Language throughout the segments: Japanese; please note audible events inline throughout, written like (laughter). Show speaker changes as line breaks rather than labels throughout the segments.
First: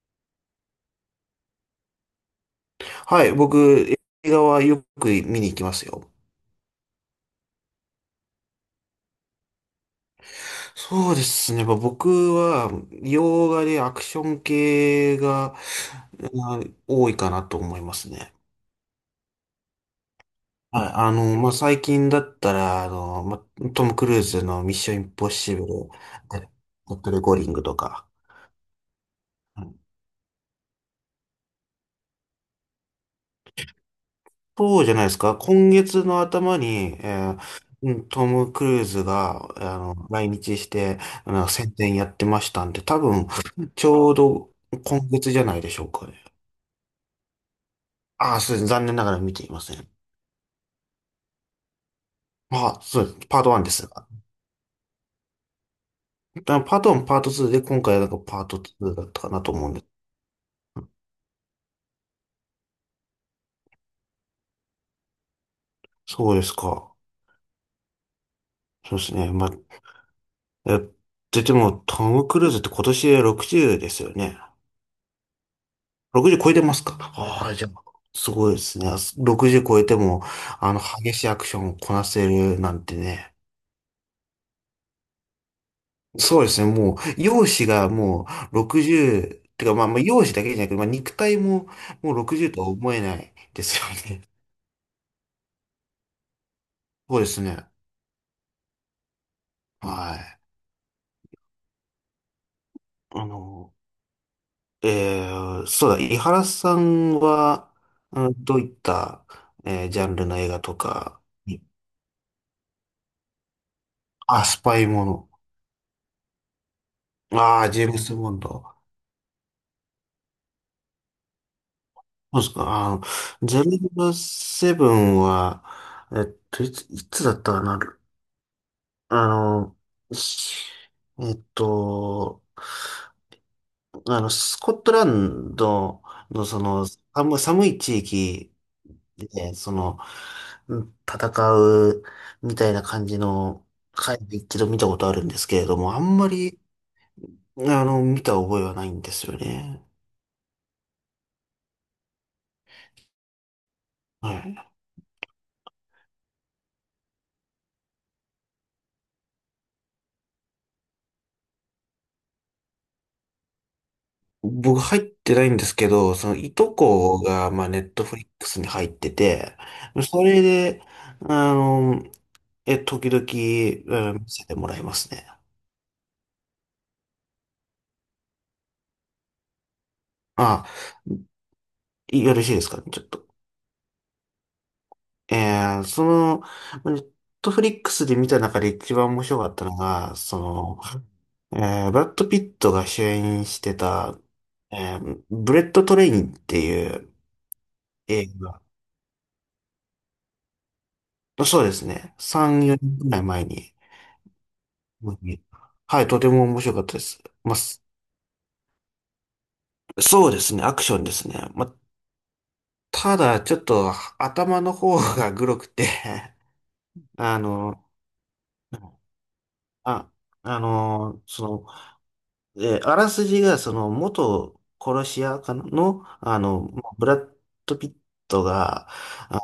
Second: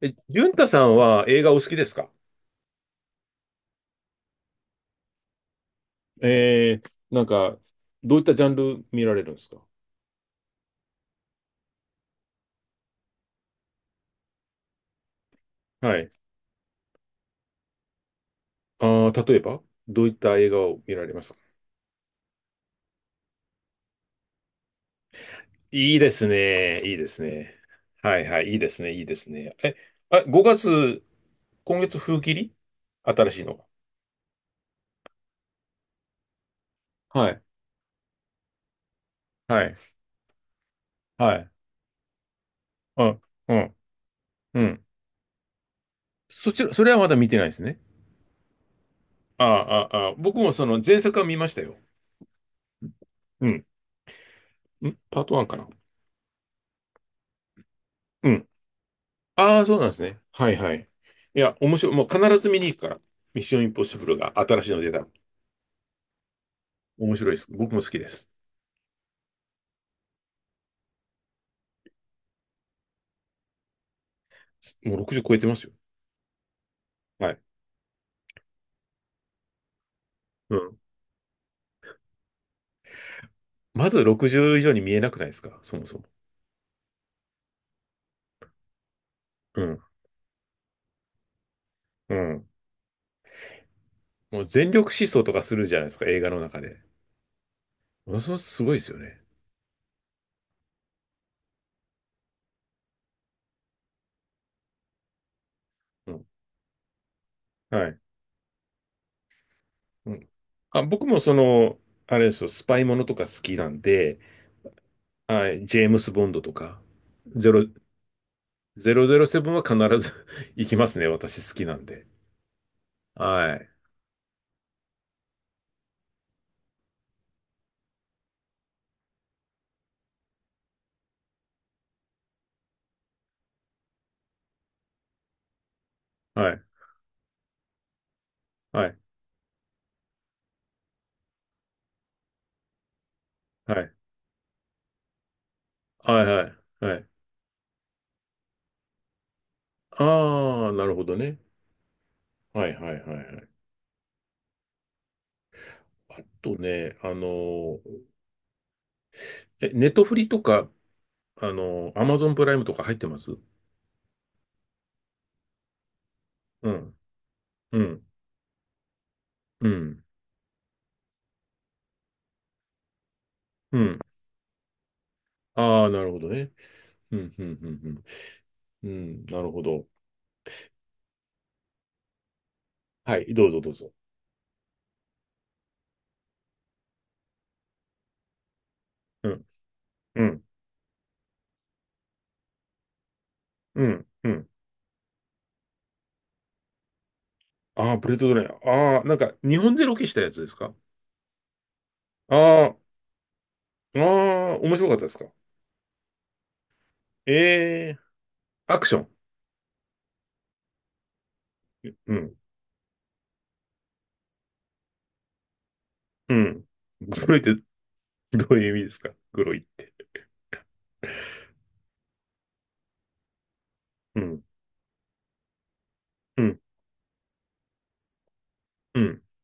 え、淳太さんは映画お好きですか？
はい、僕、映画はよく見に行きますよ。
えー、なんか、どういったジャンル見られるんですか？
そうですね。まあ僕は、洋画でアクション系が、
はい。
あ多いかなと思いますね。
ああ、例えば、どういった映画を
はい。
見られますか？
まあ、最近だったら、まあ、トム・クルーズのミッション・インポッシブル、
いいです
デ
ね。いい
ッ
で
ドレ
す
ゴーリン
ね。
グとか。
はいはい。いいですね。いいですね。え、あ、5月、今月風切り新しいのが。
そうじゃないですか。今月の頭に、
は
ー
い。
うんトム・クルーズが、
はい。
来日して、
はい。
宣伝やってましたんで、多
あ、
分、
うん。
ちょうど
うん。
今月じゃないでしょうかね。
そちら、それはまだ見てないですね。
ああ、そうです。残念ながら見
あ
ていません。
ああ、僕もその前作は見ましたよ。
まあ、そうです。パー
う
ト
ん。
1ですが。
んパート1かな。
パート1、パート2で、今回はなんか
う
パー
ん。
ト2だったかなと
ああ、
思うん
そう
で
な
す。
んですね。はいはい。いや、面白い。もう必ず見に行くから。ミッションインポッシブルが新しいの出たら。
そうですか。
面白いです。僕も好きです。
そうですね。まあ、え、でも、トム・クルーズって今年で60ですよね。
もう60超えてますよ。
60超えてますか？
はい。
ああ、じゃあ、すごいですね。60超えても、
うん。
激しいアクションをこなせるなんてね。
まず60以上に見えなくないですか、そもそも？
そうですね。もう、容姿がもう60、
う
てか、
ん。
まあ、容姿だけじゃなくて、まあ、肉体もも
う
う
ん。
60とは思えないですよね。
もう全力疾走とかするじゃないですか、映画の中で。
そうですね。
ものすごいすごいですよね。
はい。あの、えそうだ、
う
井
ん。
原さんは、
はい。
うんどういった、ジャ
う
ンル
ん。
の映画と
あ、僕も
か
そ
に、
の、あれですよ、スパイものとか好きなんで、
あ、スパイもの。
はい、ジェームス・ボンドとか、ゼ
あ
ロ
あ、ジェームス・ボンド。
007は必ず (laughs) 行きますね、私好きなんで。
そうですか。
は
ゼ
い。
ロセブンは、いつだったかな。あの、しえっと、スコットランドの
は
そ
い、
の、寒い地域
はい、
で、その、うん戦うみたいな感じの
はい、
回で一度見たことあるんですけれども、あん
はい、
ま
はい、
り、
はい。
見た覚えはないんですよね。
ああ、なるほどね。はい、はい、はい、はい。
はい。
あとね、あのー、え、ネットフリとか、あのー、アマゾンプライムとか入ってます？
僕入ってないんですけど、そのい
う
と
ん、
こが、まあ、ネ
う
ット
ん、
フリックスに入ってて、
うん、
それで、あの、時々、
うん。
うん見せてもらいますね。
ああ、なるほどね。うん、うん、うん、うん。うん、なるほど。
あ、よろしいですかね、ちょっ
は
と。
い、どうぞ、どうぞ。
その、ネットフリックスで見た中で一番面
う
白
ん、
かったのが、
う
そ
ん、
の、ブラッド・ピットが主演して
うん、
た、
うん。
ブレット・トレインっていう
ああ、プレー
映
トドライヤ
画。
ー。ああ、なんか、日本でロケしたやつですか？
そうですね。3、
あ
4年くらい前に。
あ、ああ、面白かったで
う
す
ん、
か？
はい、とても面白かったです。まあ、
ええーアクション。
そうですね、アクションですね。まあ、
うん。
ただ、ちょっと頭の方がグロくて
うん。
(laughs)
黒
あ
いって
の、
どういう意味ですか、黒いって？
あ、その、あらすじが、その、
うん。
元殺し屋かなの、
うん。
ブラッド・ピットが、
うん。
あ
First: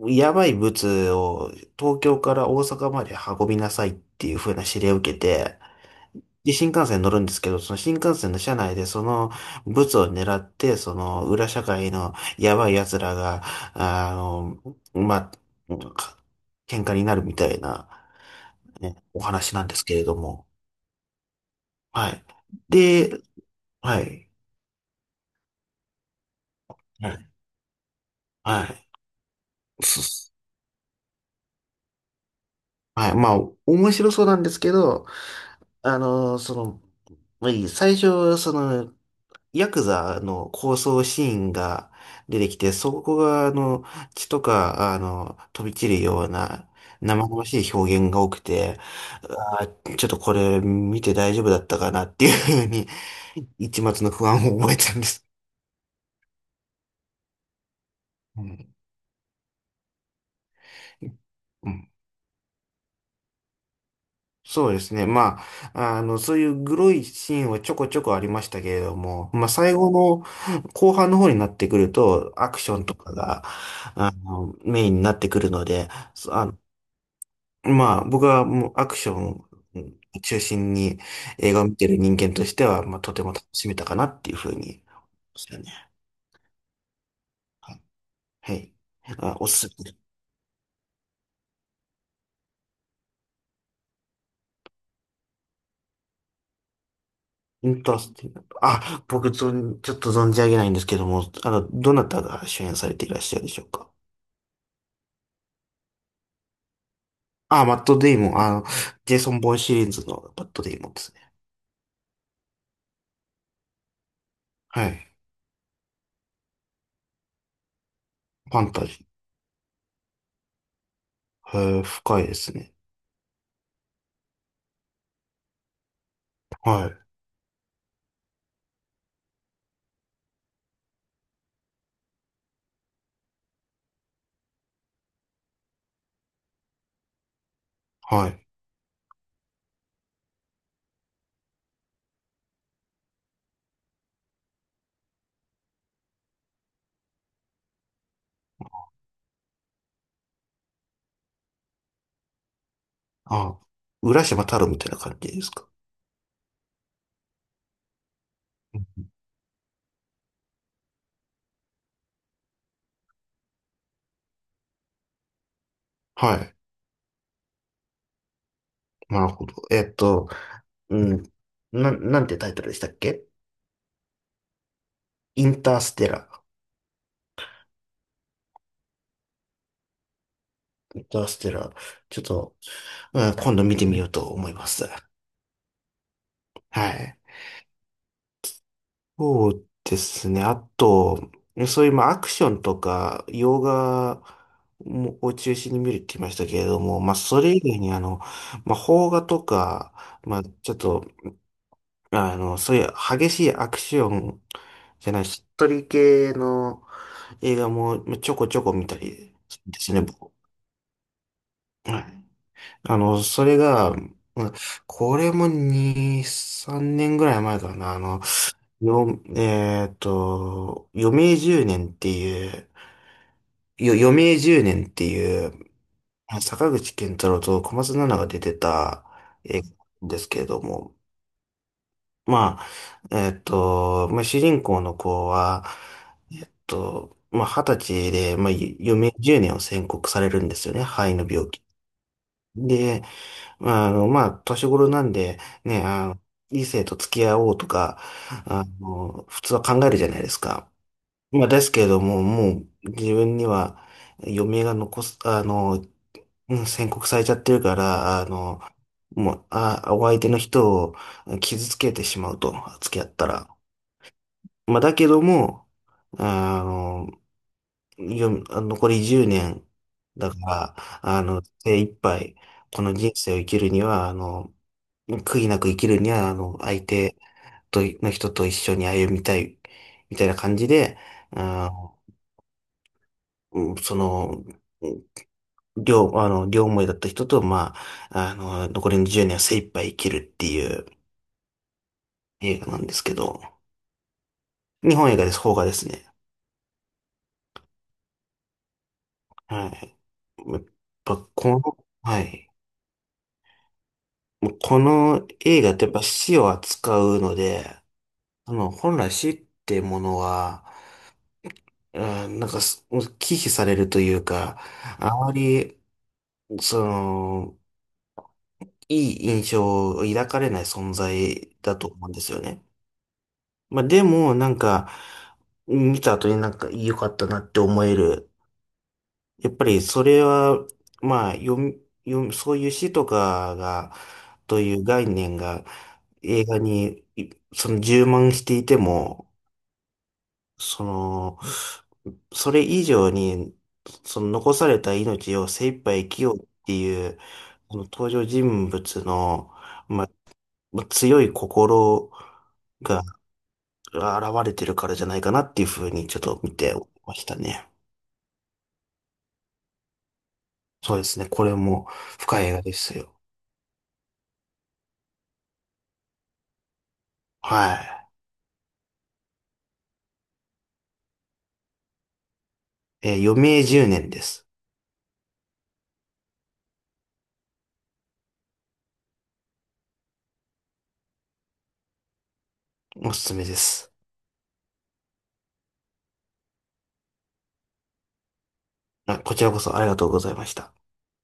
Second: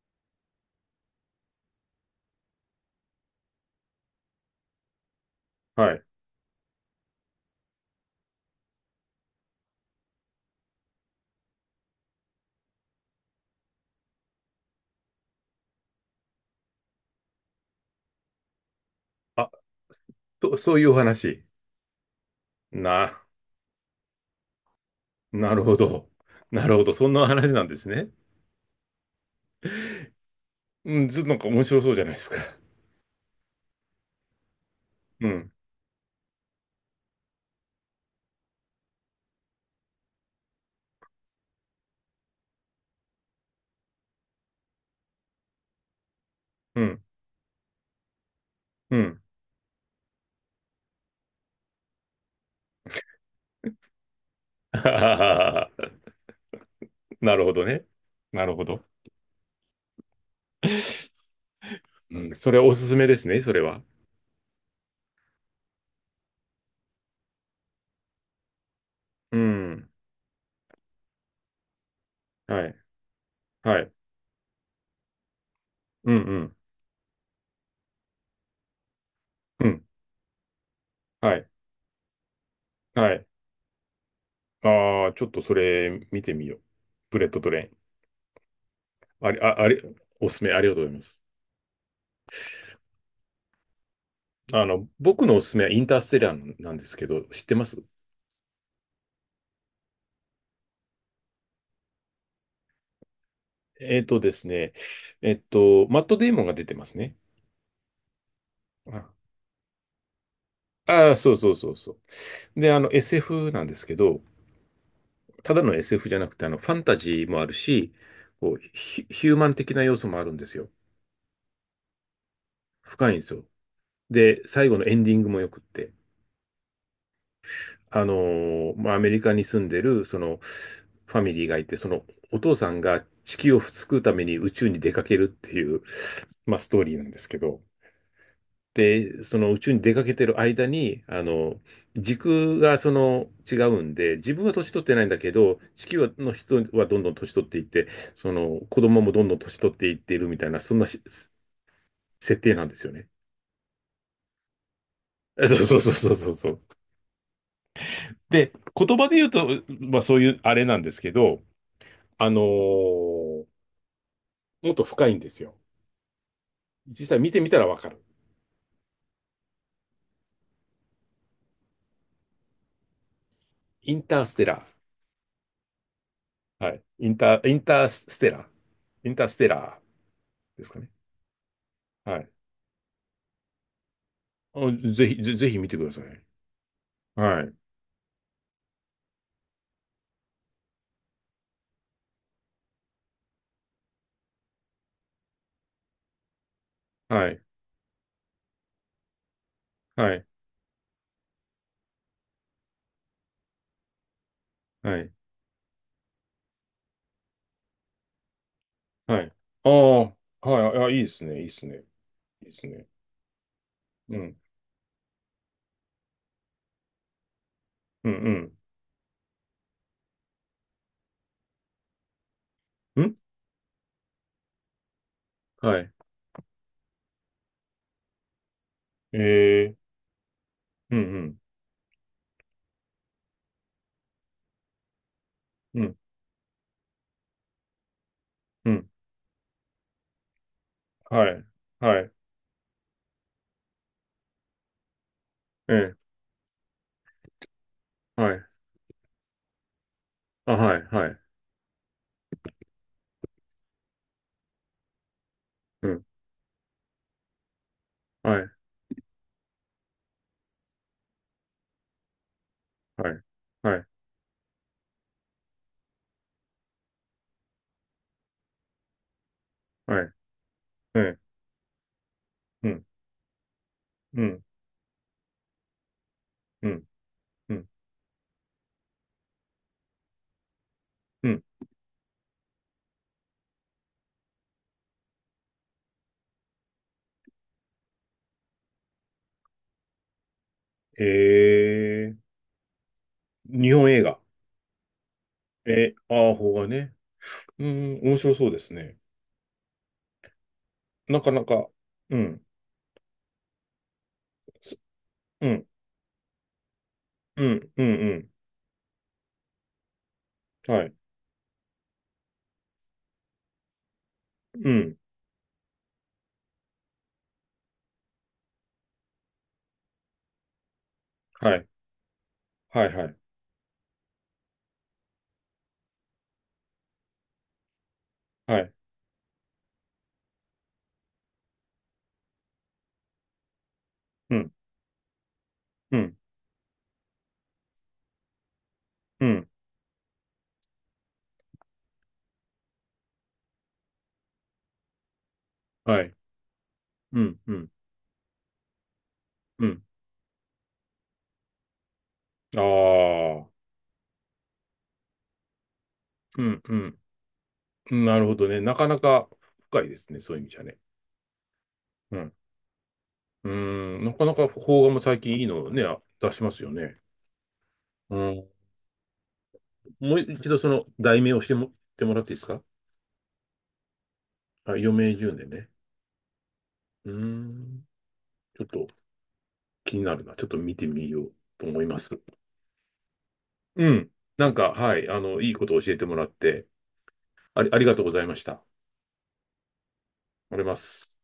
やばい物を東京から大阪まで運びなさいっていう風な指令を受けて、
はい。
で、新幹線に乗るんですけど、その新幹線の車内でそのブツを狙って、その裏社会のやばい奴らが、あの、まあ、喧嘩になるみたいな、ね、お
あ、
話なんですけれども。
と、そういうお話。
はい。
な、
で、はい。
なるほど。なるほど。そ
は
んな
い。
話なんですね。
はい。そ
うん。ずっとなんか面白そうじゃないですか。
はい。まあ、面白そうなんですけど、
うん。
その、まあ最初、その、ヤクザの抗争シーンが出てきて、そこが、血とか、飛び散るような、
うん。
生々しい表現が多くて、
うん。
ちょっとこれ見て大丈夫だったかなっていうふうに、一抹の不安を
(laughs)
覚
あ
え
は
たんで
はは
す。
は。なるほどね。
う
なるほ
ん。
ど。
うん
うん。それはおすすめですね、それは。
そうですね。まあ、そういうグロいシーンはちょこちょこありましたけれども、
う
まあ、最
ん。
後の後半の方になってくると、アク
は
シ
い。
ョンとかが、
はい。
メインになってくるので、
うんう
そあ
ん。
の、まあ、僕はもうアクション
うん。
中心に
はい。
映画を見てる人間としては、まあ、
は
とて
い。
も楽しめたかなっていうふうに、
ああ、ちょっと
そ
そ
うですね。
れ見てみよう。ブレッドトレイ
はい。
ン。
はい
あり、
お
あ、あ
すす
り、
め。
おすすめありがとうございます。あの、僕のおすすめはインターステラーなんですけど、知ってま
イ
す？
ンタースティあ、僕、ちょっと存じ上げないんですけども、どなたが主演されていらっしゃるでしょうか？
えっとですね、えっと、マット・デイモンが出てますね。
あ、マットデイモン、
あ
ジェイソン・ボーンシリーズのマットデイモンで
あ
す
ー、そ
ね。
うそうそうそう。で、あの、SF なんですけど、
はい。
ただの SF じゃなくて、あの、ファンタジーもあるし、こう、
ファンタジ
ヒ、ヒューマン的な要素もあるんですよ。
ー。へー、深いですね。
深いんですよ。で、最後のエンディングもよくって、
はい。
まあ、アメリカに住んでる、その、ファミリーがいて、その、お父さんが地球を救うために宇宙に出かけるっていう、まあ、ストーリーなんですけど、
はい。
で、その宇宙に出かけてる間に、あの、時空がその違うんで、自分は年取ってないんだけど、地球の人はどんどん年取っていって、その子供もどんどん年取っていっているみたいな、そんなし設定なんですよね。
あ、浦島太郎みたいな感じ
(laughs)
で
あ
す
そう
か？
そうそうそうそうそう。で、
う
言葉
ん
で言うと、まあそういうあれなんですけど、あのーもっと深いんですよ。
はい。
実際見てみたらわかる。
なるほど。うん。なんてタイトルでしたっけ？
インターステラ
インターステラ
ー。はい。インター、インターステラー。インターステラーですかね。
ー。インターステラー。
は
ちょっ
い。
と、うん、今度見てみようと思いま
あ
す。
ぜひ、ぜ、ぜひ見てください。
はい。
はい。
そうですね。あと、そういうまあアクションとか、洋画もを中心に見るって言いましたけれども、まあ
はい。
それ以外にあの、まあ邦画とか、
はい。
まあちょっと、そういう激しいアクション
は
じ
い。
ゃない、しっとり系の映画もまあちょこちょこ見た
はい。
りする
あ
ん
あ、
ですね、僕。
はい。あ、いいですね。いいですね。
はい。
いいですね。
それが、
うん。
これも2、3年ぐらい前かな。あ
う
の、
ん。
よ、えーっと、余命十年っていう、
うん。ん
余命十年っていう、
はい。
坂口健太郎と小松菜奈が出てた映画
ええ
なんですけれども、
うん。
まあ、まあ、主人公の子は、
うん。うん。
まあ、二十歳で、まあ、
うん。
余命十年を宣告されるんですよね、肺の
はい。
病気。
はい。
で、まあ、まあ、年頃なんで、ね、
ええ
異性と付き合おうとか、
はい。
普通は考えるじゃないです
あ、
か。
はい。はい。
まあ、ですけれども、もう自分には余命が残す、
うん。
宣告されちゃってるから、
はい。
もう、お相手の人を傷つけてしまうと、付き合
は
っ
い。
たら。
はい。
まあ、だけども、あの、残り10年
は
だか
い。
ら、
ええ
精一杯、
う
こ
ん。
の人生を生きるには、
うん。
悔いなく生きるには、
う
相
ん。
手
うん。
と、の人と一緒に歩みたい、みたいな感じで、
うん。
あの、うんその、両、あの、両思いだった人と、まあ、残りの10年は精一杯生きるっていう
ええ
映画なんですけど、
日本映画。
日本映画です、邦画です
え
ね。
ー、ああ、邦画ね。うん。面白そうですね。
はい。やっぱ、
なかな
この、
か。う
は
ん。
い。もう
す
この
う
映
ん。
画ってやっぱ死を扱うの
うん、
で、
うん、
本来死ってものは、
うん。はい。
なんか、もう忌避されるというか、
うん。
あまり、その、いい印象を抱かれない存在
はい。
だと思うんですよね。
はい、はい。
まあでも、なんか、見た後になんか良かったなって思える。
はい。
やっぱりそれは、まあ、読み、読み、そういう詩とかが、
うん、
という概念が
うん、
映画にその充満していて
う
も、
ん。
その、それ以上に、その残された命を精一杯
は
生
い。
きようっていう、
うん、うん、
この登場人物の、
うん。
まあ、まあ、強い心
あ
が、
あ。
現れてるからじゃないかなっていうふうにちょっと
う
見
ん、
て
う
ましたね。
ん。なるほどね。なかなか深いですね。そういう意味じゃね。
そうですね。これも
うん。
深い映画ですよ。
うーん。なかなか邦画も最近いいのをね、あ出しますよね。
は
うん。もう一度その題名をしても、ってもらっていいですか？
い。余命10年です。
あ、余命10年ねんね。うーん。ちょっと気になるな。ちょっと見てみようと思います。
おすすめで
う
す。
ん。なんか、はい。あの、いいことを教えてもらって、ありありがとうございました。
こちらこそありがとうございまし
おり
た。
ます。